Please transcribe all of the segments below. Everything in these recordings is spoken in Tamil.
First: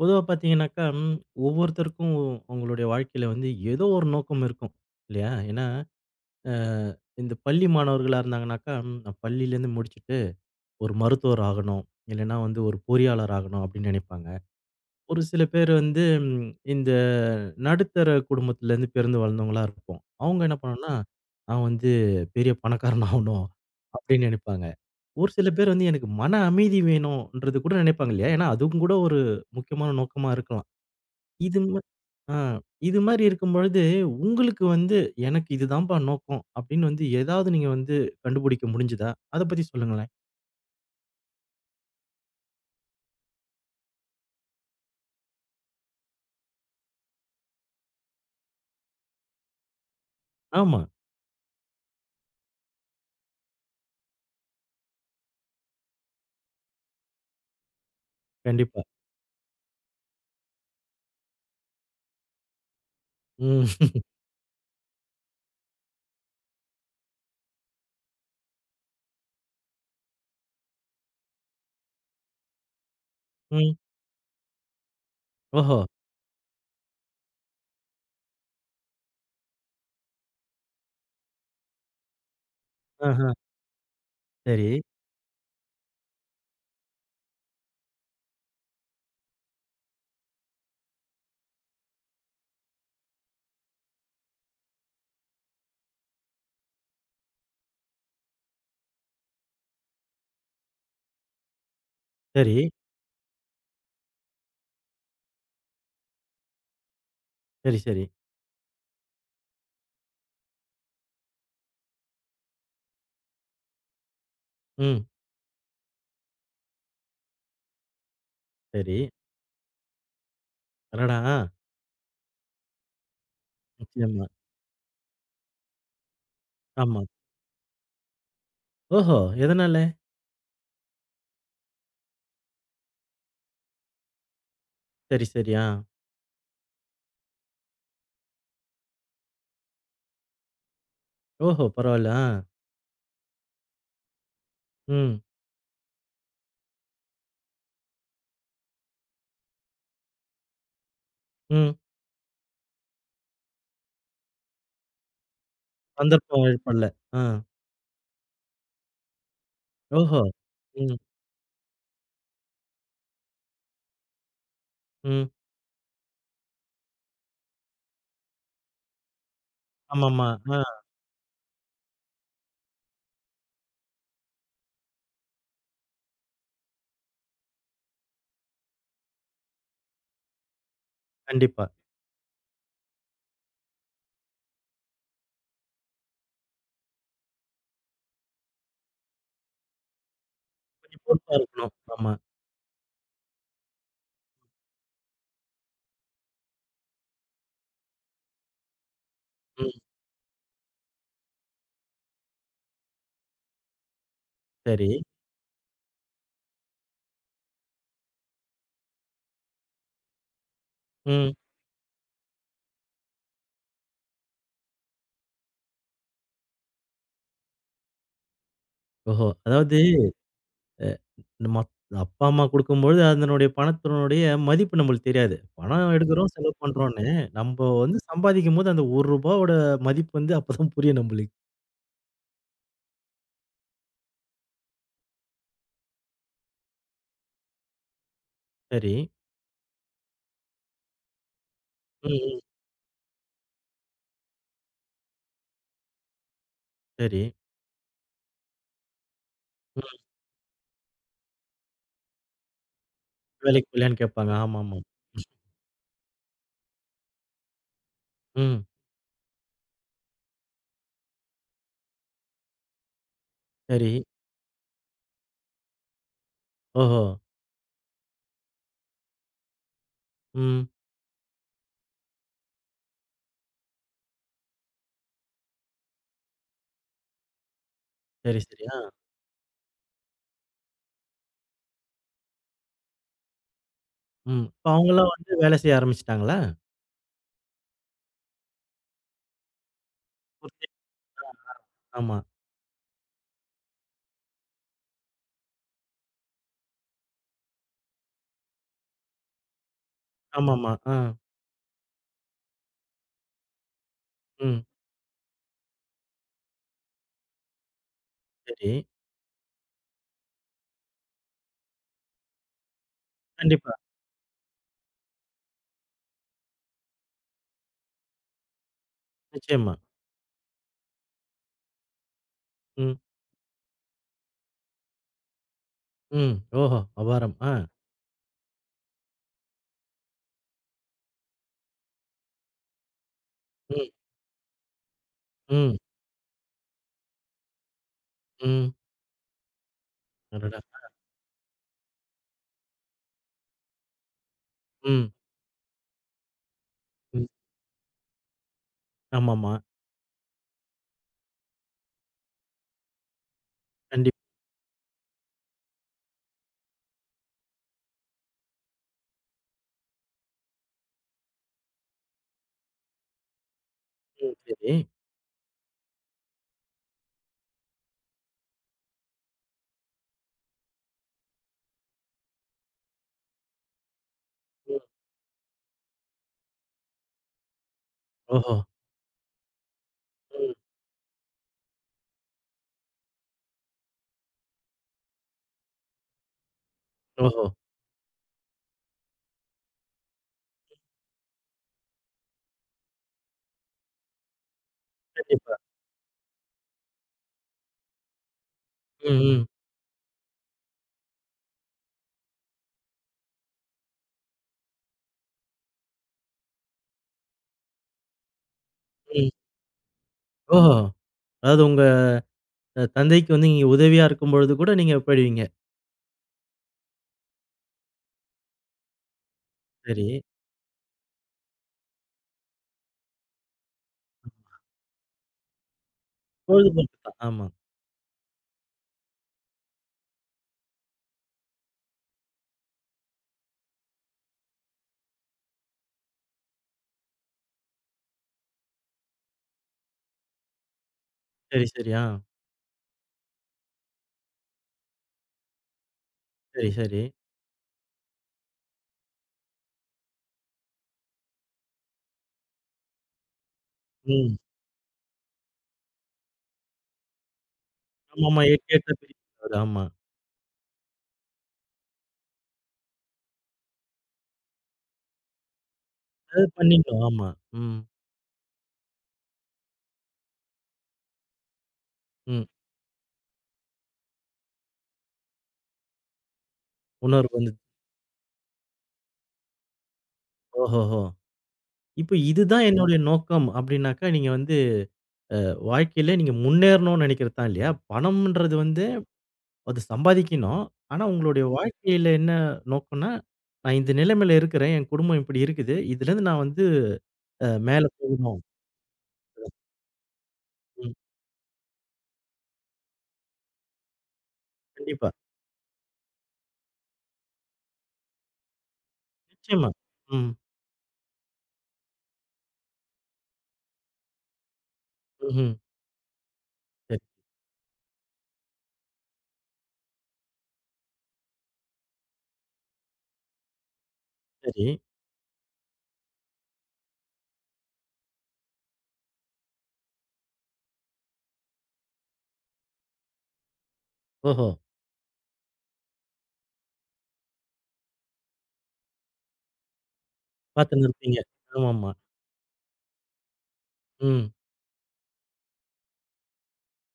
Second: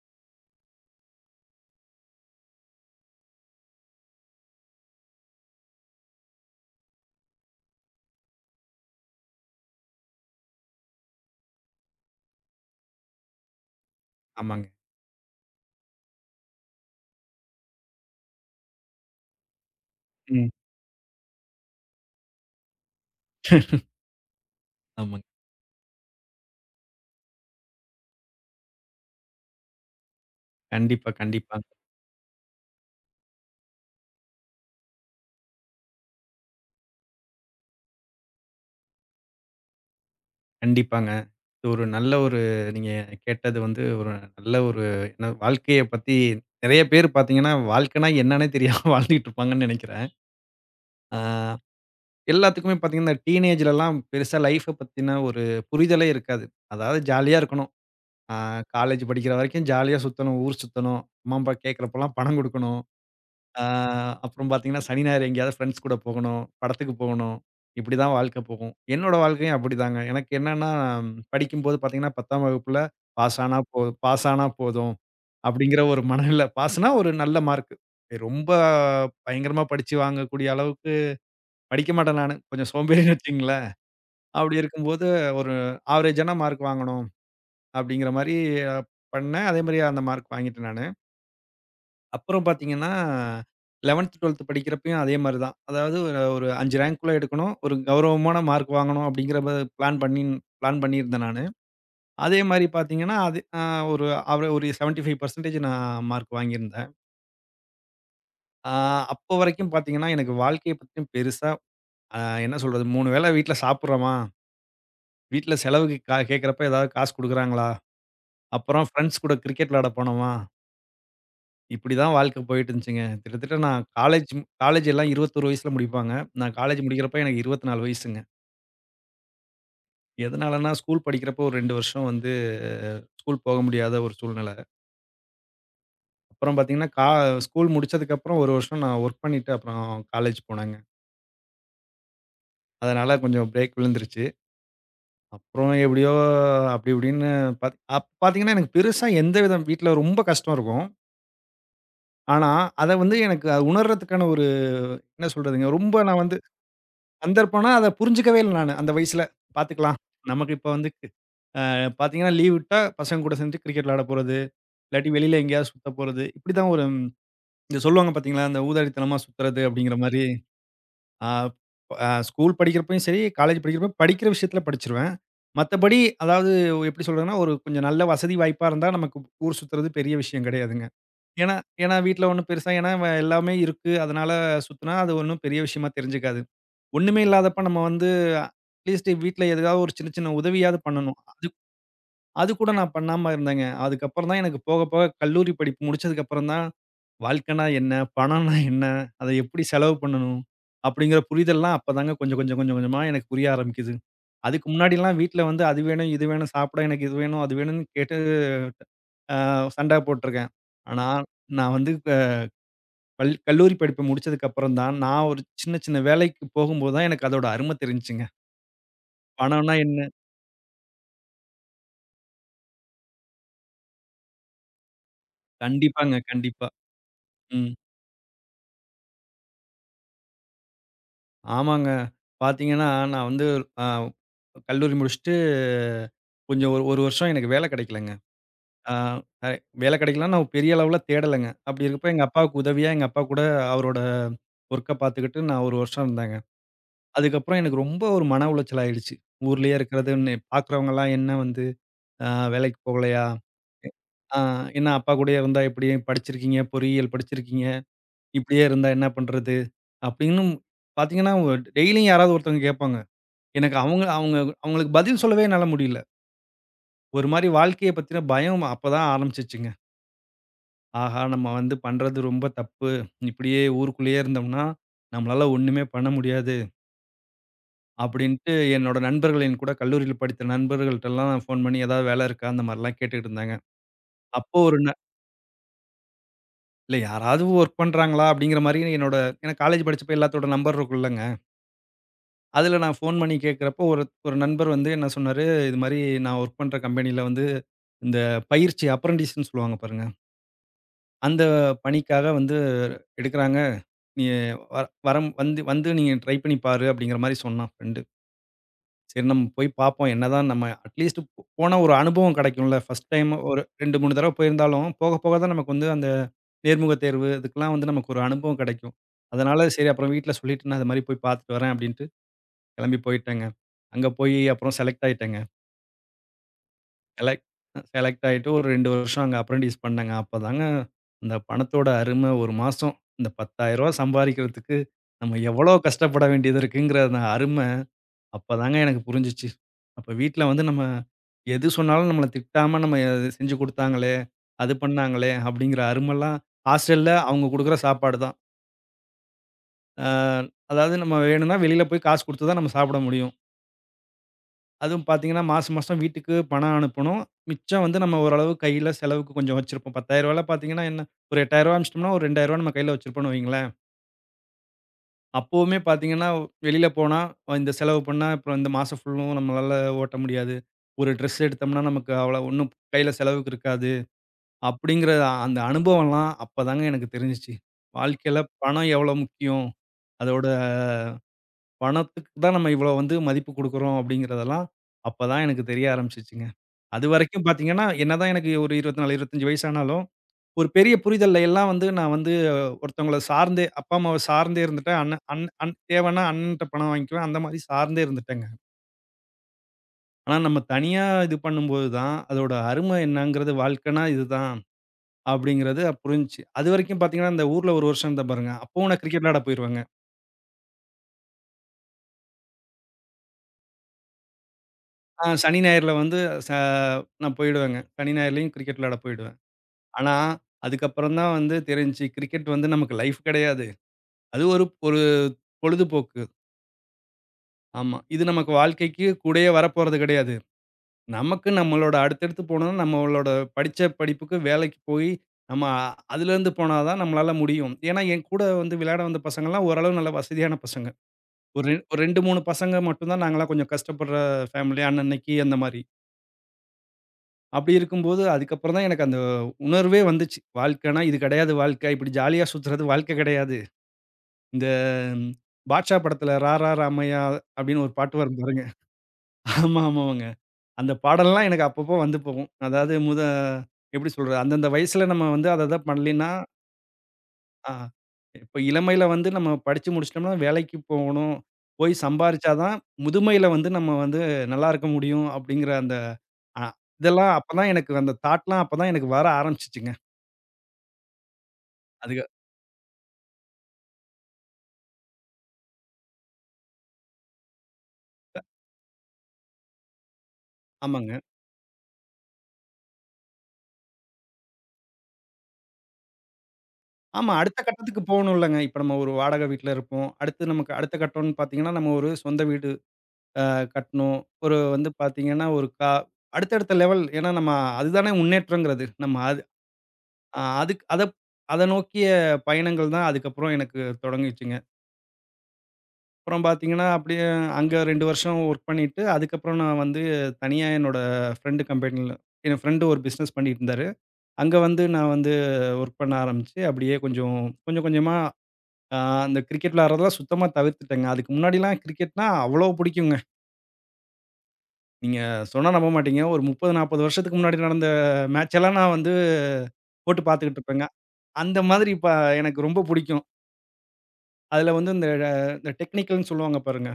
பொதுவா பார்த்தீங்கன்னாக்கா, ம் ஒவ்வொருத்தருக்கும் அவங்களுடைய வாழ்க்கையில வந்து ஏதோ ஒரு நோக்கம் இருக்கும். இல்லையா? ஏன்னா, அ இந்த பள்ளி மாணவர்களா இருந்தாங்கனாக்கா, ம், நான் பள்ளியிலேருந்து முடிச்சுட்டு ஒரு மருத்துவர் ஆகணும். இல்லன்னா வந்து ஒரு பொறியாளர் ஆகணும் அப்படின்னு நினைப்பாங்க. ஆமாங்க. ஒரு சில பேர் வந்து ம், இந்த நடுத்தர குடும்பத்திலேருந்து பிறந்து வளர்ந்தவங்களா இருப்போம். அவங்க ம். என்ன பண்ணணும்னா, நான் வந்து பெரிய பணக்காரன் ஆகணும் அப்படின்னு நினைப்பாங்க. ஆமாங்க. ஒரு சில பேர் வந்து எனக்கு மன அமைதி வேணும்ன்றது கூட நினைப்பாங்க இல்லையா? ஏன்னா அதுவும் கூட ஒரு முக்கியமான நோக்கமா இருக்கலாம். கண்டிப்பா, கண்டிப்பா. இது ம ஆ இது மாரி இருக்கும்பொழுது, உங்களுக்கு வந்து எனக்கு இதுதான்பா நோக்கம் அப்படின்னு வந்து ஏதாவது நீங்க வந்து கண்டுபிடிக்க முடிஞ்சதா? அத பத்தி சொல்லுங்களேன். கண்டிப்பாங்க. இது ஒரு நல்ல ஒரு நீங்க கேட்டது வந்து ஒரு நல்ல ஒரு என்ன வாழ்க்கைய பத்தி நெறைய பேர் பார்த்தீங்கன்னா, வாழ்க்கைனா என்னன்னே தெரியாம வாழ்ந்துட்டு இருப்பாங்கன்னு நெனைக்கிறேன். ஆமா. ஆ எல்லாத்துக்குமே பார்த்தீங்கன்னா, இந்த டீனேஜ்லலாம் பெருசா லைஃப்ப பத்தின ஒரு புரிதலே இருக்காது. அதாவது ஜாலியா இருக்கணும். ஆ கண்டிப்பா. காலேஜ் படிக்கிற வரைக்கும் ஜாலியா சுத்தணும், ஊர் சுத்தணும், அம்மா, அப்பா கேட்கிறப்பலாம் பணம் குடுக்கணும். ஆ ம். அப்புறம் பார்த்தீங்கன்னா, சனி, ஞாயிறு எங்கேயாவது ஃப்ரெண்ட்ஸ் கூட போகணும். படத்துக்கு போகணும். இப்படிதான் வாழ்க்கை போகும். என்னோட வாழ்க்கையும் அப்படிதாங்க. எனக்கு என்னன்னா, படிக்கும்போது பார்த்தீங்கன்னா, 10ஆம் வகுப்புல பாஸ் ஆனா ம். போதும் ஓஹோ! அப்படிங்கிற ஒரு மனநிலை. பாஸ்னா ஒரு நல்ல மார்க். ரொம்ப பயங்கரமா படிச்சு வாங்கக்கூடிய அளவுக்கு படிக்க மாட்டேன் நானு. கொஞ்சம் சோம்பேறின்னு ஆஹா. வச்சுக்கங்களேன். அப்படி சரி, இருக்கும்போது ஒரு ஆவரேஜான மார்க் வாங்கணும் அப்படிங்கிற மாரி பண்ணேன். அதே மாரி அந்த மார்க் வாங்கிட்டேன் நானு. அப்புறம் பார்த்தீங்கன்னா, 11த், 12த் படிக்கிறப்பயும் அதே மாரி தான். அதாவது ஒரு ஒரு 5 ரேங்க்குள்ள எடுக்கணும். ஒரு கௌரவமான மார்க் வாங்கணும் அப்படிங்கிற பிளான் பண்ணி பிளான் பண்ணியிருந்தேன் நானு. அதே சரி, மாரி பார்த்தீங்கன்னா, அது அ ஒரு அவ ஒரு 75% நான் மார்க் வாங்கியிருந்தேன். சரி, சரி. அ அப்போ வரைக்கும் பார்த்தீங்கன்னா, எனக்கு வாழ்க்கைய பத்தியும் பெருசா அ என்ன சொல்றது? 3 வேள வீட்ல சாப்பிடுறோமா? ம். வீட்ல செலவுக்கு கேட்கிறப்ப ஏதாவது காசு குடுக்குறாங்களா? அப்புறம் சரி. ஃப்ரெண்ட்ஸ் கூட கிரிக்கெட் விளையாட போனோமா? அடடா! இப்படிதான் வாழ்க்கை போயிட்டு இருந்துச்சுங்க. கிட்டத்தட்ட நான் நிச்சயமா. காலேஜ் காலேஜ் எல்லாம் 21 வயசுல முடிப்பாங்க. நான் காலேஜ் ஆமா. முடிக்கிறப்ப எனக்கு 24 வயசுங்க. ஓஹோ! எதனால? எதனாலன்னா ஸ்கூல் படிக்கிறப்போ ஒரு 2 வருஷம் வந்து ஸ்கூல் போக முடியாத ஒரு சூழ்நிலை. சரி, சரி. ஆ. அப்புறம் பார்த்தீங்கன்னா, ஸ்கூல் முடிச்சதுக்கப்புறம் 1 வருஷம் நான் ஒர்க் பண்ணிட்டு அப்புறம் காலேஜ் போனேங்க. ஓஹோ! பரவால்ல. ஆ. அதனால கொஞ்சம் பிரேக் விழுந்துருச்சு. ம். அப்புறம் எப்படியோ அப்படி இப்படின்னு பாத் அப்ப பார்த்தீங்கன்னா, எனக்கு பெருசா எந்த வித வீட்ல ரொம்ப கஷ்டம் இருக்கும். ம். ஆனா, அத வந்து எனக்கு அது உணர்றதுக்கான ஒரு என்ன சொல்றதுங்க, ரொம்ப நான் வந்து சந்தர்ப்பம் ஏற்படல. ஆ. சந்தர்ப்பம்னா, அத புரிஞ்சுக்கவே இல்ல நானு, அந்த வயசுல. பாத்துக்கலாம். ஓஹோ! நமக்கு இப்ப வந்து ம். பாத்தீங்கன்னா, லீவ் விட்டா பசங்க கூட சேர்ந்து கிரிக்கெட் விளையாட போறது, இல்லாட்டி ம். வெளியில எங்கேயாவது சுத்த போறது. இப்படிதான் ஒரு இந்த சொல்லுவாங்க பாத்தீங்களா, இந்த ஊதாரித்தனமா சுத்துறது அப்படிங்கிற மாரி. ஆமாமா. ஆ. ஆ அ ஸ்கூல் படிக்கிறப்பயும் சரி, காலேஜ் படிக்கிறப்ப படிக்கிற விஷயத்துல படிச்சுருவேன். மத்தபடி அதாவது எப்படி சொல்றதுன்னா, ஒரு கொஞ்சம் நல்ல வசதி வாய்ப்பா இருந்தா நமக்கு ஊர் சுத்துறது பெரிய விஷயம் கிடையாதுங்க. ஏன்னா கண்டிப்பா. ஏன்னா வீட்ல ஒண்ணும் பெருசா ஏன்னா எல்லாமே இருக்கு. அதனால சுத்துனா அது ஒண்ணும் பெரிய விஷயமா தெரிஞ்சுக்காது. ஒண்ணுமே இல்லாதப்ப நம்ம வந்து அட்லீஸ்ட் வீட்ல எதுக்காவது ஒரு சின்ன சின்ன உதவியாவது கொஞ்சம் பண்ணணும். பொறுப்பா அது இருக்கணும். ஆமா. அது கூட நான் பண்ணாம இருந்தேங்க. அதுக்கப்புறம் தான் எனக்கு போக போக கல்லூரி படிப்பு முடிச்சதுக்கப்புறம் தான், வாழ்க்கைனா என்ன? பணம்னா என்ன? அத எப்படி ம். செலவு பண்ணணும்? அப்படிங்கிற புரிதல்லாம் அப்பதாங்க கொஞ்சம் கொஞ்சம் கொஞ்சம் கொஞ்சமா எனக்கு புரிய ஆரம்பிக்குது. அதுக்கு சரி. முன்னாடிலாம் வீட்ல வந்து அது வேணும், இது வேணும், சாப்பிட எனக்கு இது வேணும், அது வேணும்னு கேட்டு அ சண்டை போட்டுருக்கேன். ஆனா, ம். நான் வந்து க பள் கல்லூரி படிப்பு முடிச்சதுக்கப்புறம் தான், நான் ஒரு சின்ன சின்ன வேலைக்கு போகும்போது தான் எனக்கு அதோட அரும தெரிஞ்சுச்சுங்க. ஓஹோ! பணம்னா அதாவது என்ன? அ நம்ம அப்பா, அம்மா குடுக்கும்பொழுது அதனுடைய பணத்தினுடைய மதிப்பு நம்மளுக்கு தெரியாது. பணம் கண்டிப்பாங்க, எடுக்கிறோம், செலவு கண்டிப்பா. பண்றோம்ன்னு. நம்ப ம். வந்து சம்பாதிக்கும்போது அந்த ரூ. 1 மதிப்பு வந்து அப்பதான் புரியும் நம்பளுக்கு. ஆமாங்க. பார்த்தீங்கன்னா, நான் வந்து அ கல்லூரி முடிச்சுட்டு கொஞ்சம் ஒரு 1 வருஷம் எனக்கு வேலை கிடைக்கலங்க. அ சரி. அ வேலை கிடைக்கலன்னா, நான் பெரிய அளவுல தேடலங்க. அப்படி ம், இருக்கப்ப எங்க ம். அப்பாவுக்கு உதவியா எங்க அப்பா கூட அவரோட ஒர்க்க பார்த்துக்கிட்டு நான் 1 வருஷம் இருந்தேங்க. சரி. அதுக்கப்புறம் எனக்கு ரொம்ப ஒரு மன உளைச்சல் ஆயிடுச்சு. ஊர்லயே ம். இருக்கிறதுன்னு பார்க்குறவங்கலாம் என்ன வந்து அ வேலைக்கு போகலையா? வேலைக்கு போகலையான்னு கேட்பாங்க. அ ஆமாமா. என்ன அப்பா கூடயே இருந்தா எப்படி? படிச்சிருக்கீங்க, பொறியியல் படிச்சிருக்கீங்க. இப்படியே ம். இருந்தா என்ன பண்றது? அப்படின்னு பார்த்தீங்கன்னா, டெய்லியும் யாராவது ஒருத்தவங்க கேட்பாங்க. எனக்கு சரி. அவங்க அவங்க அவங்களுக்கு பதில் சொல்லவே என்னால முடியல. ஓஹோ! ஒரு மாரி வாழ்க்கைய பத்தின பயம் அப்பதான் ஆரம்பிச்சுச்சுங்க. ம். ஆஹா! நம்ம வந்து பண்றது ரொம்ப தப்பு. இப்படியே ஊருக்குள்ளேயே இருந்தோம்னா, நம்மளால ஒண்ணுமே பண்ண முடியாது. சரி, அப்படின்ட்டு சரி. ஆ. என்னோட நண்பர்கள் என் கூட கல்லூரியில படித்த நண்பர்கள்ட்டலாம் ஃபோன் பண்ணி ஏதாவது வேலை இருக்கா? அந்த மாரிலாம் கேட்டுட்டு இருந்தாங்க. ம். அப்போ இப்ப ஒரு ந அவங்கலாம் வந்து வேலை செய்ய ஆரம்பிச்சுட்டாங்களா? இல்ல யாராவது வொர்க் பண்றாங்களா? அப்படிங்கிற மாரி என்னோட ஏன்னா காலேஜ் படிச்சப்ப எல்லாத்தோட நம்பர் இருக்கும்ல. ஆமா. அதில நான் ஃபோன் பண்ணி கேட்கிறப்போ, ஒரு ஒரு நண்பர் வந்து என்ன சொன்னாரு, இது மாரி நான் ஒர்க் பண்ற கம்பெனில வந்து இந்த பயிற்சி அப்ரன்டிஸ்ன்னு சொல்லுவாங்க பாருங்க. ஆமாமா. ஆ. அந்த பணிக்காக வந்து எடுக்குறாங்க. நீ ம். வ வரம் வந்து வந்து நீங்க ட்ரை பண்ணி பாரு அப்படிங்கிற மாரி சொன்னான் ஃப்ரெண்டு. சரி. சரி நம்ம போய் பார்ப்போம். என்னதான் நம்ம அட்லீஸ்ட் போனா ஒரு அனுபவம் கிடைக்கும்ல. ஃபர்ஸ்ட் டைம் ஒரு கண்டிப்பா. 2, 3 தடவ போயிருந்தாலும், போக போக தான் நமக்கு வந்து அந்த நேர்முக தேர்வு இதுக்கெல்லாம் வந்து நமக்கு ஒரு அனுபவம் கிடைக்கும். அதனால நிச்சயமா. சரி அப்புறம் வீட்ல சொல்லிட்டு நான் அது மாரி போய் பார்த்துட்டு வரேன் அப்படின்ட்டு ம். கிளம்பி போயிட்டேங்க. அங்க போயி அப்புறம் செலக்ட் ஆயிட்டேங்க. ம். ஓஹோ! அபாரம். செலக்ட் ஆ. செலக்ட் ஆயிட்டு ஒரு 2 வருஷம் அங்க அப்ரண்டிஸ் பண்ணேங்க. அப்பதாங்க அந்த பணத்தோட அரும 1 மாசம் இந்த ரூ. ம். 10,000 சம்பாரிக்கிறதுக்கு நம்ம எவ்வளோ ம். கஷ்டப்பட வேண்டியது இருக்குங்கிற அந்த அரும ம். அப்பதாங்க எனக்கு புரிஞ்சுச்சு. அப்ப வீட்ல அடடா! வந்து நம்ம எது சொன்னாலும் நம்மள திட்டாம நம்ம எ செஞ்சு குடுத்தாங்களே, அது ம். பண்ணாங்களே அப்டிங்கிற அருமலாம் ஹாஸ்டல்ல ம். அவங்க குடுக்குற சாப்பாடு தான். ஆமாமா. அ அதாவது நம்ம வேணும்னா வெளில போய் காசு குடுத்து தான் நம்ம சாப்பிட முடியும். கண்டிப்பா. அதுவும் பார்த்தீங்கன்னா, மாசம் மாசம் வீட்டுக்கு பணம் அனுப்பணும். மிச்சம் வந்து நம்ம ஓரளவு கையில செலவுக்கு கொஞ்சம் வச்சிருப்போம். ரூ. 10,000லாம் பார்த்தீங்கன்னா என்ன, ஒரு ரூ. 8,000 அனுப்பிச்சிட்டோம்னா, ஒரு ரூ. 2,000 நம்ம கையில வச்சிருப்போம்னு வையுங்களேன். ம். சரி. அப்பவுமே பார்த்தீங்கன்னா, வெளியில போனா இந்த செலவு பண்ணா, அப்புறம் இந்த மாசம் ஃபுல்லும் நம்மளால ஓட்ட முடியாது. ஒரு ட்ரெஸ் எடுத்தோம்னா, நமக்கு அவ்வளோ ஒண்ணும் கையில செலவுக்கு இருக்காது. ம். அப்படிங்கிற அந்த அனுபவம்லாம் அப்பதாங்க எனக்கு தெரிஞ்சுச்சு. வாழ்க்கையில ஓஹோ! பணம் எவ்வளோ முக்கியம். அதோட ம். பணத்துக்கு தான் நம்ம இவ்வளோ வந்து மதிப்பு குடுக்குறோம் அப்படிங்கிறதெல்லாம் அப்பதான் எனக்கு தெரிய ஆரம்பிச்சுச்சுங்க. அதுவரைக்கும் ஓஹோ! பார்த்தீங்கன்னா, என்னதான் எனக்கு ஒரு 24, 25 வயசானாலும், ஒரு பெரிய புரிதல்ல எல்லாம் வந்து நான் வந்து ஒருத்தவங்கள சார்ந்தே அப்பா, அம்மாவ சார்ந்தே இருந்துட்டேன். அண்ணன் அண் கண்டிப்பா. அண் தேவைன்னா அண்ணன்ட்ட பணம் வாங்கிக்குவேன். அந்த மாரி சார்ந்தே இருந்துட்டேங்க. ம். ம். ஆனா நம்ம தனியா இது பண்ணும்போது தான், அதோட அருமை என்னங்கிறது வாழ்க்கைனா இதுதான் அப்படிங்கிறது புரிஞ்சுச்சு. அதுவரைக்கும் பார்த்தீங்கன்னா, இந்த ஊர்ல 1 வருஷம் இருந்தேன் பாருங்க. அப்பவும் நான் கிரிக்கெட் ம். விளையாட போயிருவேங்க. ஓஹோ! அதாவது உங்க தந்தைக்கு வந்து நீங்க உதவியா இருக்கும்பொழுது கூட நீங்க போயிடுவீங்க. சனி, ஞாயிறுல வந்து ச நான் போயிடுவேங்க. சனி, ஞாயிறுலயும் கிரிக்கெட் விளையாட போயிடுவேன். சரி. ஆனா, அதுக்கப்புறம் தான் வந்து தெரிஞ்சுச்சு, கிரிக்கெட் வந்து நமக்கு லைஃப் கிடையாது. அது ஒரு ஒரு பொழுதுபோக்கு. பொழுதுபோக்கு தான். ஆமா. ஆமா. இது நமக்கு வாழ்க்கைக்கு கூடயே வரப்போறது கிடையாது. நமக்கு நம்மளோட அடுத்தடுத்து போணும்னா, நம்மளோட படிச்ச படிப்புக்கு வேலைக்கு போய், நம்ம அதுலேருந்து போனா தான் நம்மளால முடியும். ஏன்னா, என் கூட வந்து விளையாட வந்த பசங்கலாம் ஓரளவு நல்ல வசதியான பசங்க. சரி, சரி. ஒரு ஆ. 2, 3 பசங்க மட்டும் தான் நாங்கலாம் கொஞ்சம் கஷ்டப்படுற ஃபேமிலி. அன்னன்னைக்கு அந்த மாரி. சரி, சரி. அப்படி இருக்கும்போது, அதுக்கப்புறம் தான் எனக்கு அந்த உணர்வே வந்துச்சு. வாழ்க்கைனா இது கிடையாது வாழ்க்கை. இப்படி ஜாலியா சுத்துறது வாழ்க்கை கிடையாது. ம். இந்த ம், பாட்ஷா படத்துல "ராரா ராமையா" அப்படின்னு ஒரு பாட்டு வரும் ஆமாமா. பாருங்க. எட்டு எட்ட பிரிக்கக்கூடாது. ஆமா, ஆமா. ஆமாங்க. அந்த பாடல்லாம் எனக்கு அப்பப்போ வந்து போகும். அதாவது எப்படி சொல்றது? அந்தந்த வயசுல நம்ம வந்து அத அத பண்ணலின்னா அது பண்ணிட்டோம். ஆமா. ஆ ம். இப்ப இளமையில வந்து நம்ம படிச்சு முடிச்சுட்டோம்னா, வேலைக்கு போகணும். போய் ம். சம்பாரிச்சா தான் முதுமையில வந்து நம்ம வந்து நல்லாயிருக்க முடியும் அப்படிங்கிற அந்த அ இதெல்லாம் உணர்வு வந்துச்சு. அப்பதான் எனக்கு அந்த தாட்லாம் அப்பதான் எனக்கு வர ஆரம்பிச்சுச்சுங்க. ஓஹோஹோ! இப்ப அதுக்கு இதுதான் என்னுடைய நோக்கம் அப்டின்னாக்கா, நீங்க வந்து வாழ்க்கையில நீங்க முன்னேறணும்னு நெனைக்கிறது தான் இல்லையா? பணம்ன்றது வந்து அது சம்பாதிக்கணும். ஆனா ஆமாங்க. உங்களுடைய ம். வாழ்க்கையில என்ன நோக்கம்னா, நான் இந்த நிலைமையில இருக்கிறேன். என் குடும்பம் இப்படி இருக்குது. இதுலேருந்து நான் வந்து ஆமா. அடுத்த மேல கட்டத்துக்கு போகணும். போணும்லங்க. இப்ப நம்ம ஒரு வாடகை வீட்ல இருப்போம். அடுத்து நமக்கு ம். அடுத்த கட்டம்ன்னு பார்த்தீங்கன்னா, நம்ம ஒரு சொந்த வீடு அ கட்டணும். ஒரு வந்து கண்டிப்பா. பார்த்தீங்கன்னா, ஒரு கா அடுத்தடுத்த லெவல் ஏன்னா நம்ம அதுதானே முன்னேற்றங்கிறது. நம்ம அது நிச்சயமா. ம். அ அதுக்கு அத அத நோக்கிய பயணங்கள் தான் அதுக்கப்புறம் எனக்கு தொடங்குச்சுங்க. ம்ஹ்ம். அப்புறம் பார்த்தீங்கன்னா, சரி, அப்படியே அங்க 2 வருஷம் ஒர்க் பண்ணிட்டு, அதுக்கப்புறம் நான் வந்து தனியா என்னோட ஃப்ரெண்டு கம்பெனில என் ஃப்ரெண்டு ஒரு பிசினஸ் பண்ணிட்டு இருந்தாரு. அங்க சரி. வந்து நான் வந்து ஒர்க் பண்ண ஆரம்பிச்சு, அப்படியே கொஞ்சம் கொஞ்சம் கொஞ்சமா ஆ அந்த கிரிக்கெட் விளையாடுறதெல்லாம் சுத்தமா தவிர்த்துட்டேங்க. அதுக்கு முன்னாடிலாம் கிரிக்கெட்னா அவ்ளோ புடிக்குங்க. ஓஹோ! நீங்க சொன்னா நம்ப மாட்டீங்க. ஒரு 30, 40 வருஷத்துக்கு முன்னாடி நடந்த மேட்ச் எல்லாம் நான் வந்து போட்டு பார்த்துக்கிட்டு இருப்பேங்க. பார்த்துன்னு இருப்பீங்க. அந்த மாதிரி ஆமாமா. இப்ப எனக்கு ரொம்ப புடிக்கும். ம். அதுல வந்து இந்த இந்த டெக்னிக்கல்ன்னு சொல்லுவாங்க பாருங்க.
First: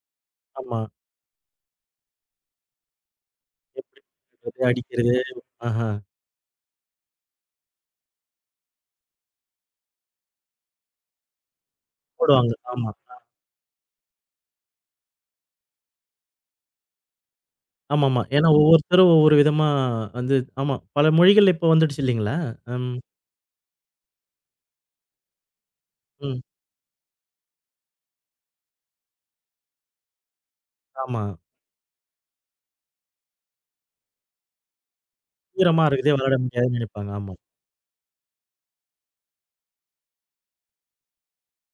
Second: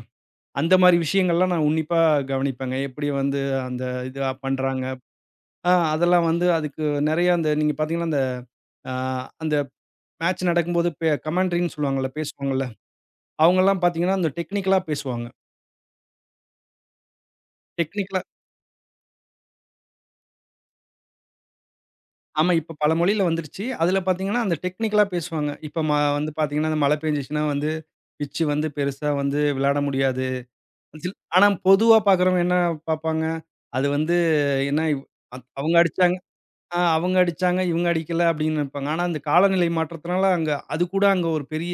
அந்த ஆமா. மாரி விஷயங்கள்லாம் நான் உன்னிப்பா கவனிப்பேங்க. எப்படி வந்து அந்த எப்படி இது திட்டுறது, பண்றாங்க. அடிக்கிறது. ஆஹா. அதெல்லாம் வந்து அதுக்கு நெறைய அந்த நீங்க பார்த்தீங்கன்னா, அந்த ஆ அந்த மேட்ச் நடக்கும்போது கமெண்ட்ரின்னு சொல்லுவாங்கல்ல, போடுவாங்க. பேசுவாங்கல்ல. ஆமா. அவங்கலாம் பார்த்தீங்கன்னா, அந்த டெக்னிக்கலா பேசுவாங்க. டெக்னிக்கலா ஆமாமா. ஏன்னா ஒவ்வொருத்தரும் ஒவ்வொரு விதமா வந்து ஆமா. பல மொழிகள் இப்ப வந்துடுச்சு இல்லைங்களா? ஆமா. இப்ப பல ம். மொழியில வந்துருச்சு. அதுல பார்த்தீங்கன்னா, அந்த டெக்னிக்கலா பேசுவாங்க. இப்ப வந்து ம். பார்த்தீங்கன்னா, அந்த மழை பெஞ்சுச்சுன்னா வந்து பிட்ச் வந்து பெருசா வந்து விளையாட முடியாது. ஆமா. ஆனா பொதுவா பார்க்குறவங்க என்ன பார்ப்பாங்க, அது வந்து என்ன இவ் அத் அவங்க "ஈரமா இருக்குதே, அடிச்சாங்க விளையாட முடியாதுன்னு" நினைப்பாங்க. அவங்க ஆமா. அடிச்சாங்க, இவங்க அடிக்கல அப்படின்னு நினைப்பாங்க. ஆனா அந்த காலநிலை மாற்றத்தினால அங்க அது கூட அங்க ஒரு பெரிய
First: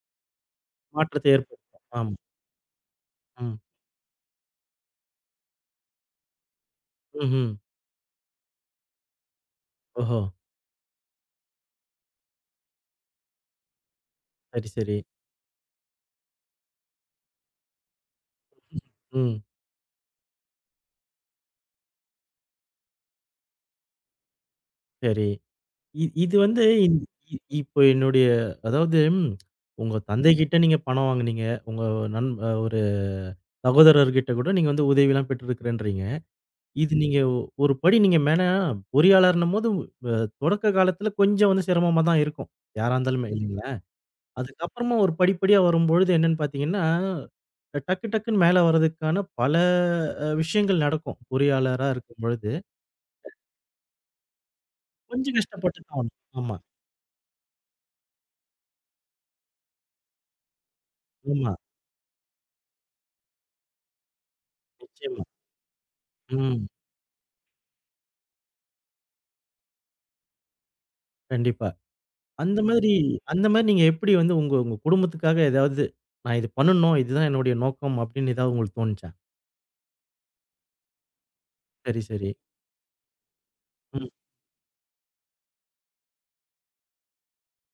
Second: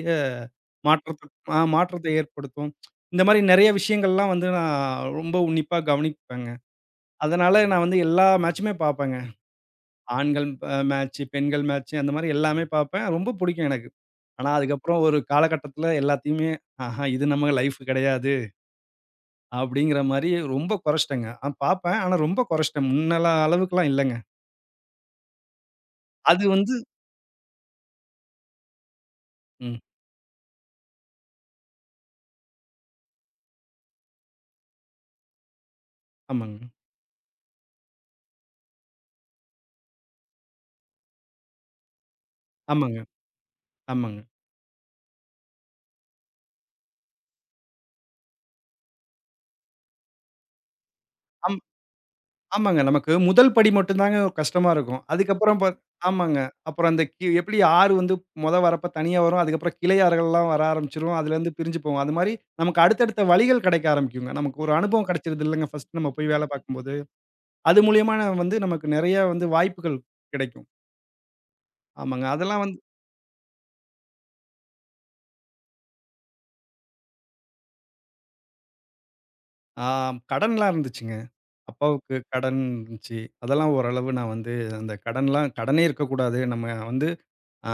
மாற்றத்த மாற்றத்தை ஏற்படுத்தும். மாற்றத்தை ஆமா. ஏற்படுத்தும். இந்த மாரி ம். நெறைய விஷயங்கள்லாம் வந்து நான் ரொம்ப உன்னிப்பா கவனிப்பேங்க. ம்ஹ்ம். அதனால நான் வந்து எல்லா மேட்சுமே பார்ப்பேங்க. ஓஹோ! ஆண்கள் மேட்ச்சு, பெண்கள் மேட்ச்சு அந்த மாரி எல்லாமே பார்ப்பேன். ரொம்ப புடிக்கும் எனக்கு. ஆனா, சரி, சரி. அதுக்கப்புறம் ஒரு காலகட்டத்தில எல்லாத்தையுமே, ஆஹா இது நம்ம லைஃப் கிடையாது. ம். அப்படிங்கிற மாரி ரொம்ப குறைச்சிட்டேங்க. அ பார்ப்பேன். ஆனா ரொம்ப குறைச்சிட்டேன். முன்னலாம் அளவுக்குலாம் இல்லங்க. சரி. இ இது அது வந்து வந்து இந் இ இப்போ என்னுடைய அதாவது ம். உங்க தந்தைகிட்ட நீங்க பணம் வாங்குனீங்க. உங்க நண் அ ஒரு சகோதரர்கிட்ட கூட நீங்க வந்து உதவிலாம் பெற்றிருக்கிறேன்றீங்க. ஆமாங்க. இது நீங்க ஒரு படி நீங்க மேல பொறியாளர்ன்னும்போது அ தொடக்க காலத்துல கொஞ்சம் வந்து சிரமமா தான் இருக்கும். யாரா ஆமாங்க. இருந்தாலுமே இல்லைங்களா? ஆமாங்க. அதுக்கப்புறமா ஒரு படிப்படியா வரும்பொழுது என்னன்னு பார்த்தீங்கன்னா, டக்கு டக்குன்னு மேல வர்றதுக்கான பல விஷயங்கள் நடக்கும். ஆமா. பொறியாளரா இருக்கும்பொழுது ஆமாங்க. நமக்கு முதல் படி மட்டும் தாங்க கஷ்டமா இருக்கும். கொஞ்சம் அதுக்கப்புறம் பாத் கஷ்டப்பட்டு தான் ஆகணும். ஆமாங்க. ஆமா, அப்புறம் அந்த எப்படி ஆறு வந்து வரப்ப தனியா வரும். அதுக்கப்புறம் கிளை ஆறுகள்லாம் வர ஆரம்பிச்சுரும். ஆமா. அதுலேருந்து பிரிஞ்சு போகும். அது மாரி நமக்கு அடுத்தடுத்த வழிகள் கிடைக்க ஆரம்பிக்குங்க. நமக்கு ஒரு அனுபவம் நிச்சயமா. கிடைச்சிருது இல்லங்க ஃபர்ஸ்ட் நம்ம போய் வேலை ம். பார்க்கும்போது. அது மூலியமா நான் வந்து நமக்கு நெறைய வந்து வாய்ப்புகள் கிடைக்கும். கண்டிப்பா. ஆமாங்க. அந்த அதெல்லாம் வந்து மாதிரி அந்த மாதிரி நீங்க எப்படி வந்து உங்க உங்க குடும்பத்துக்காக ஏதாவது, நான் இது பண்ணணும். இதுதான் என்னுடைய நோக்கம் அப்படின்னு ஏதாவது உங்களுக்கு தோணுச்சா? ஆ கடன்லாம் இருந்துச்சுங்க. சரி, அப்பாவுக்கு சரி. கடன் இருந்துச்சு. அதெல்லாம் ம். ஓரளவு நான் வந்து அந்த கடன்லாம் கடனே இருக்கக்கூடாது. நம்ம வந்து ஆ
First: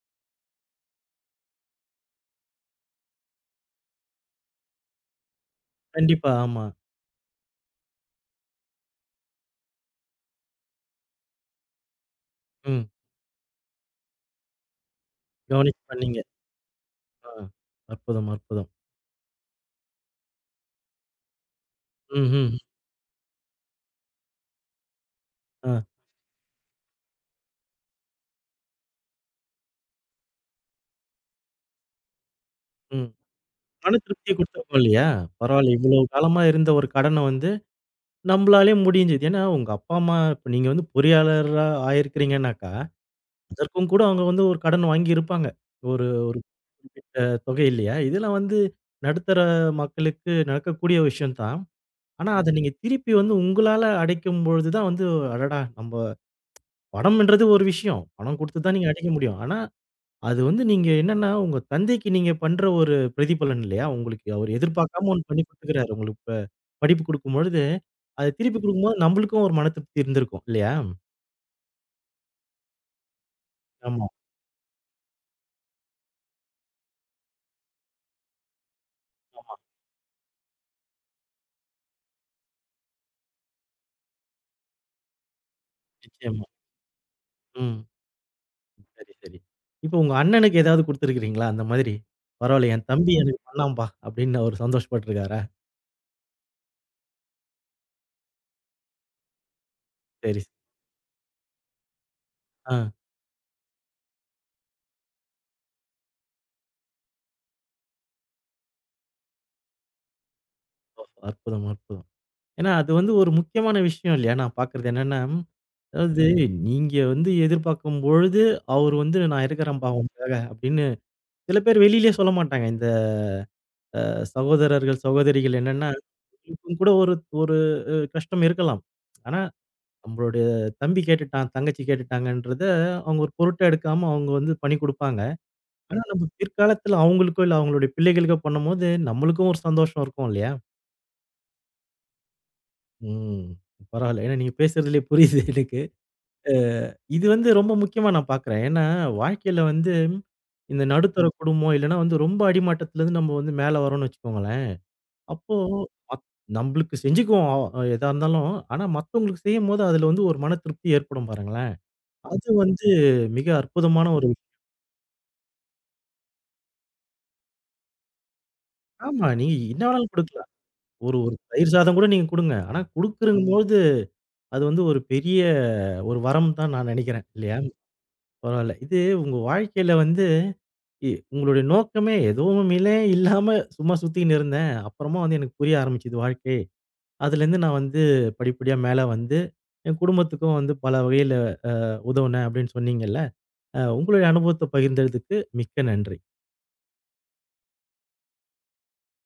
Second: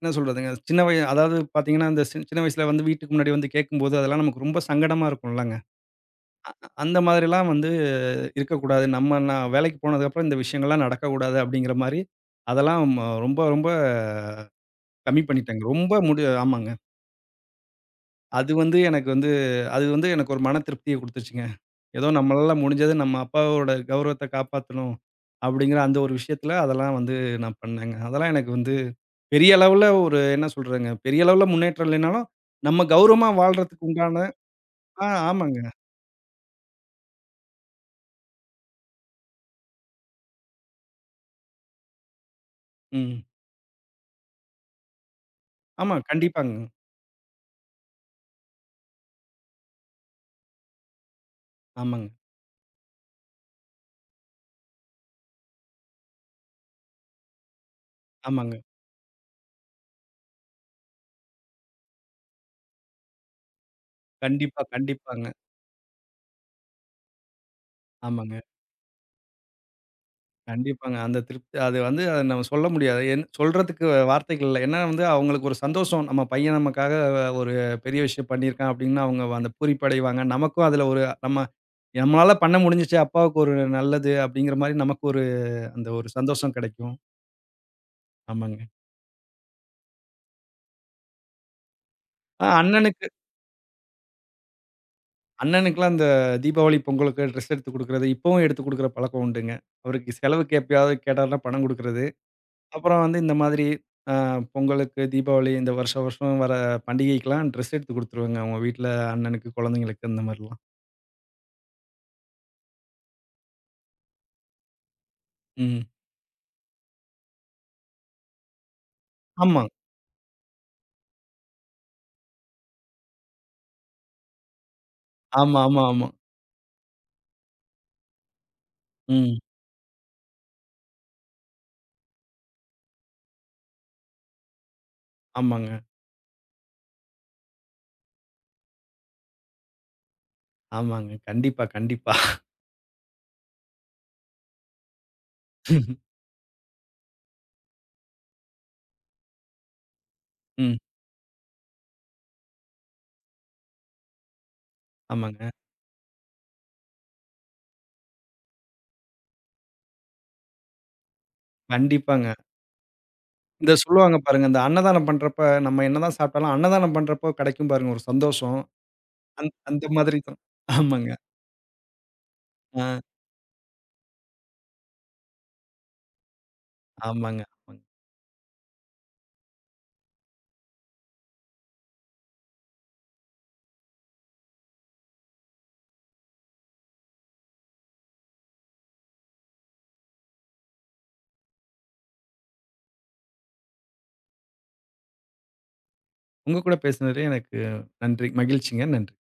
என்ன சொல்றதுங்க? சின்ன வய அதாவது பார்த்தீங்கன்னா, அந்த சின்ன வயசுல வந்து வீட்டுக்கு முன்னாடி வந்து கேட்கும்போது, அதெல்லாம் நமக்கு ரொம்ப சங்கடமா இருக்கும்லங்க. கண்டிப்பா. அ ஆமா. அந்த மாதிரிலாம் வந்து இருக்கக்கூடாது. நான் வேலைக்கு போனதுக்கப்புறம் இந்த விஷயங்கள்லாம் நடக்கக்கூடாது அப்படிங்கிற மாரி, அதெல்லாம் ம். ரொம்ப ரொம்ப கம்மி பண்ணிட்டேங்க. கவனிச்சு ரொம்ப பண்ணீங்க. முடி ஆமாங்க. ஆ. அற்புதம், அது அற்புதம். வந்து எனக்கு வந்து அது வந்து எனக்கு ஒரு மன திருப்திய குடுத்துச்சுங்க. ஏதோ நம்மளால ம்ஹ்ம். முடிஞ்சது நம்ம அப்பாவோட கௌரவத்த காப்பாத்தணும், ஆ. அப்படிங்கிற அந்த ஒரு விஷயத்துல அதெல்லாம் வந்து நான் பண்ணேங்க. அதெல்லாம் எனக்கு வந்து பெரிய அளவுல ஒரு என்ன சொல்றதுங்க, பெரிய அளவுல முன்னேற்றம் இல்லைனாலும், நம்ம ம். கௌரவமா வாழ்றதுக்கு மன உண்டான திருப்திய குடுத்துருக்கும் இல்லையா? ஆமாங்க. பரவாயில்ல. இவ்வளவு காலமா இருந்த ஒரு கடன வந்து, நம்மளாலயே முடிஞ்சது. ஏன்னா உங்க அப்பா, அம்மா இப்ப நீங்க வந்து பொறியாளரா ஆயிருக்கிறீங்கன்னாக்கா, ம். அதற்கும் கூட அவங்க வந்து ஒரு கடன் வாங்கியிருப்பாங்க. ஆமா, ஒரு ஒரு கண்டிப்பாங்க. குறிப்பிட்ட தொகை இல்லையா? இதெல்லாம் வந்து நடுத்தர மக்களுக்கு நடக்கக்கூடிய விஷயம் தான். ஆமாங்க, ஆனா, அத நீங்க திருப்பி வந்து உங்களால அடைக்கும்பொழுது தான் வந்து, அடடா! நம்ப பணம்ன்றது ஒரு விஷயம். பணம் ஆமாங்க. குடுத்து தான் நீங்க அடைக்க முடியும். ஆனா, அது வந்து நீங்க என்னன்னா, உங்க தந்தைக்கு நீங்க பண்ற ஒரு பிரதிபலன் இல்லையா? உங்களுக்கு அவர் கண்டிப்பா, எதிர்பார்க்காம ஒண்ணு கண்டிப்பாங்க. பண்ணி குடுத்துக்கிறாரு. உங்களுக்கு இப்ப படிப்பு குடுக்கும்பொழுது, அத ஆமாங்க. திருப்பி குடுக்கும்போது நம்பளுக்கும் ஒரு மன திருப்தி இருந்திருக்கும். இல்லையா? கண்டிப்பாங்க. அந்த திருப்தி அது வந்து அத நம்ம சொல்ல முடியாது. என் சொல்றதுக்கு ஆமா, வார்த்தைகள் இல்ல. ஏன்னா வந்து அவங்களுக்கு ஒரு சந்தோஷம். நம்ம பையன் நமக்காக ஒரு பெரிய விஷயம் பண்ணியிருக்கான் அப்படின்னு அவங்க அந்த ஆமா. பூரிப்பு அடைவாங்க. நமக்கும் அதுல ஒரு நம்ம நம்மளால பண்ண முடிஞ்சுச்சு, அப்பாவுக்கு ஒரு நல்லது அப்படிங்கிற மாரி நமக்கு ஒரு அந்த ஒரு நிச்சயமா. சந்தோஷம் கெடைக்கும். ம். ஆமாங்க. சரி, சரி. இப்ப உங்க அண்ணனுக்கு ஏதாவது குடுத்துருக்கிறீங்களா? அந்த மாதிரி, "பரவால்ல என் அண்ணனுக்கு தம்பி எனக்கு பண்ணாம்பா" அப்படின்னு அவரு சந்தோஷப்பட்டுருக்காரா? இந்த தீபாவளி, பொங்கலுக்கு ட்ரெஸ் எடுத்து குடுக்குறது, இப்பவும் எடுத்து குடுக்குற பழக்கம் உண்டுங்க. அவருக்கு சரி, சரி. செலவுக்கு எப்பயாவது கேட்டாருன்னா பணம் குடுக்குறது. ஆ. அப்புறம் வந்து இந்த மாதிரி அ பொங்கலுக்கு, தீபாவளி இந்த வருஷம் வருஷம் வர பண்டிகைக்கெல்லாம் ட்ரெஸ் எடுத்து குடுத்துருவேங்க. அவங்க வீட்ல அண்ணனுக்கு, குழந்தைங்களுக்கு இந்த மாரிலாம். அற்புதம், அற்புதம். ஏன்னா, அது வந்து ஒரு முக்கியமான விஷயம் இல்லையா? நான் பார்க்கிறது என்னன்னா, ம். அதாவது நீங்க வந்து எதிர்பார்க்கும் பொழுது, அவரு வந்து "நான் ஆமா. இருக்கிறேன்ப்பா உனக்காக" அப்படின்னு சில பேர் வெளியிலேயே சொல்ல மாட்டாங்க. இந்த சகோதரர்கள், சகோதரிகள் ஆமா, ஆமா, என்னன்னா, ஆமா. இவங்க கூட ஒரு ஒரு அ கஷ்டம் இருக்கலாம். ம். ஆனா, நம்மளுடைய தம்பி கேட்டுட்டான், தங்கச்சி கேட்டுட்டாங்கன்றத, அவங்க ஒரு பொருட்டா எடுக்காம அவங்க வந்து பண்ணி குடுப்பாங்க. ஆமாங்க, ஆனா நம்ம பிற்காலத்துல அவங்களுக்கோ, இல்ல அவங்களுடைய பிள்ளைகளுக்கோ பண்ணும்போது, நம்மளுக்கும் ஒரு சந்தோஷம் இருக்கும் இல்லையா? ஆமாங்க. கண்டிப்பா, கண்டிப்பா. ம். பரவால்ல. ஏன்னா நீங்க பேசுறதுலயே புரியுது எனக்கு. அ இது வந்து ரொம்ப முக்கியமா நான் பார்க்குறேன். ஏன்னா வாழ்க்கையில வந்து ம். இந்த நடுத்தர குடும்பம் இல்லன்னா வந்து ரொம்ப அடிமட்டத்துலருந்து நம்ம வந்து மேல வரோம்னு வச்சுக்கோங்களேன். ஆமாங்க. அப்போ மத் நம்பளுக்கு செஞ்சுக்குவோம் எதா இருந்தாலும். ஆனா மத்தவங்களுக்கு செய்யும்போது அதுல வந்து ஒரு மன திருப்தி ஏற்படும் பாருங்களேன். கண்டிப்பாங்க. அது வந்து மிக இந்த அற்புதமான சொல்லுவாங்க ஒரு விஷயம். பாருங்க, இந்த அன்னதானம் பண்றப்ப நம்ம என்னதான் சாப்பிட்டாலும், அன்னதானம் பண்றப்போ கெடைக்கும் பாருங்க ஒரு சந்தோஷம். ஆமா. நீங்க என்ன அந்த வேணாலும் மாதிரி தான். குடுக்கலாம். ஆமாங்க. ஒரு ஒரு தயிர் சாதம் கூட நீங்க குடுங்க. ஆனா அ. குடுக்குறங்கும்போது அது வந்து ஒரு பெரிய ஒரு வரம் தான் நான் நினைக்கிறேன். ஆமாங்க, இல்லையா? ஆமாங்க. பரவால்ல. இது உங்க வாழ்க்கையில வந்து உங்களுடைய நோக்கமே எதுவுமிலே இல்லாம சும்மா சுத்திக்கின்னு இருந்தேன். அப்புறமா வந்து எனக்கு புரிய ஆரம்பிச்சது வாழ்க்கை. அதுலேருந்து நான் வந்து படிப்படியா மேல வந்து என் குடும்பத்துக்கும் வந்து பல வகையில உதவுனேன் அப்படின்னு சொன்னீங்கல்ல. உங்களுடைய அனுபவத்த பகிர்ந்ததுக்கு மிக்க நன்றி. உங்க கூட பேசுனது எனக்கு நன்றி. மகிழ்ச்சிங்க. நன்றி.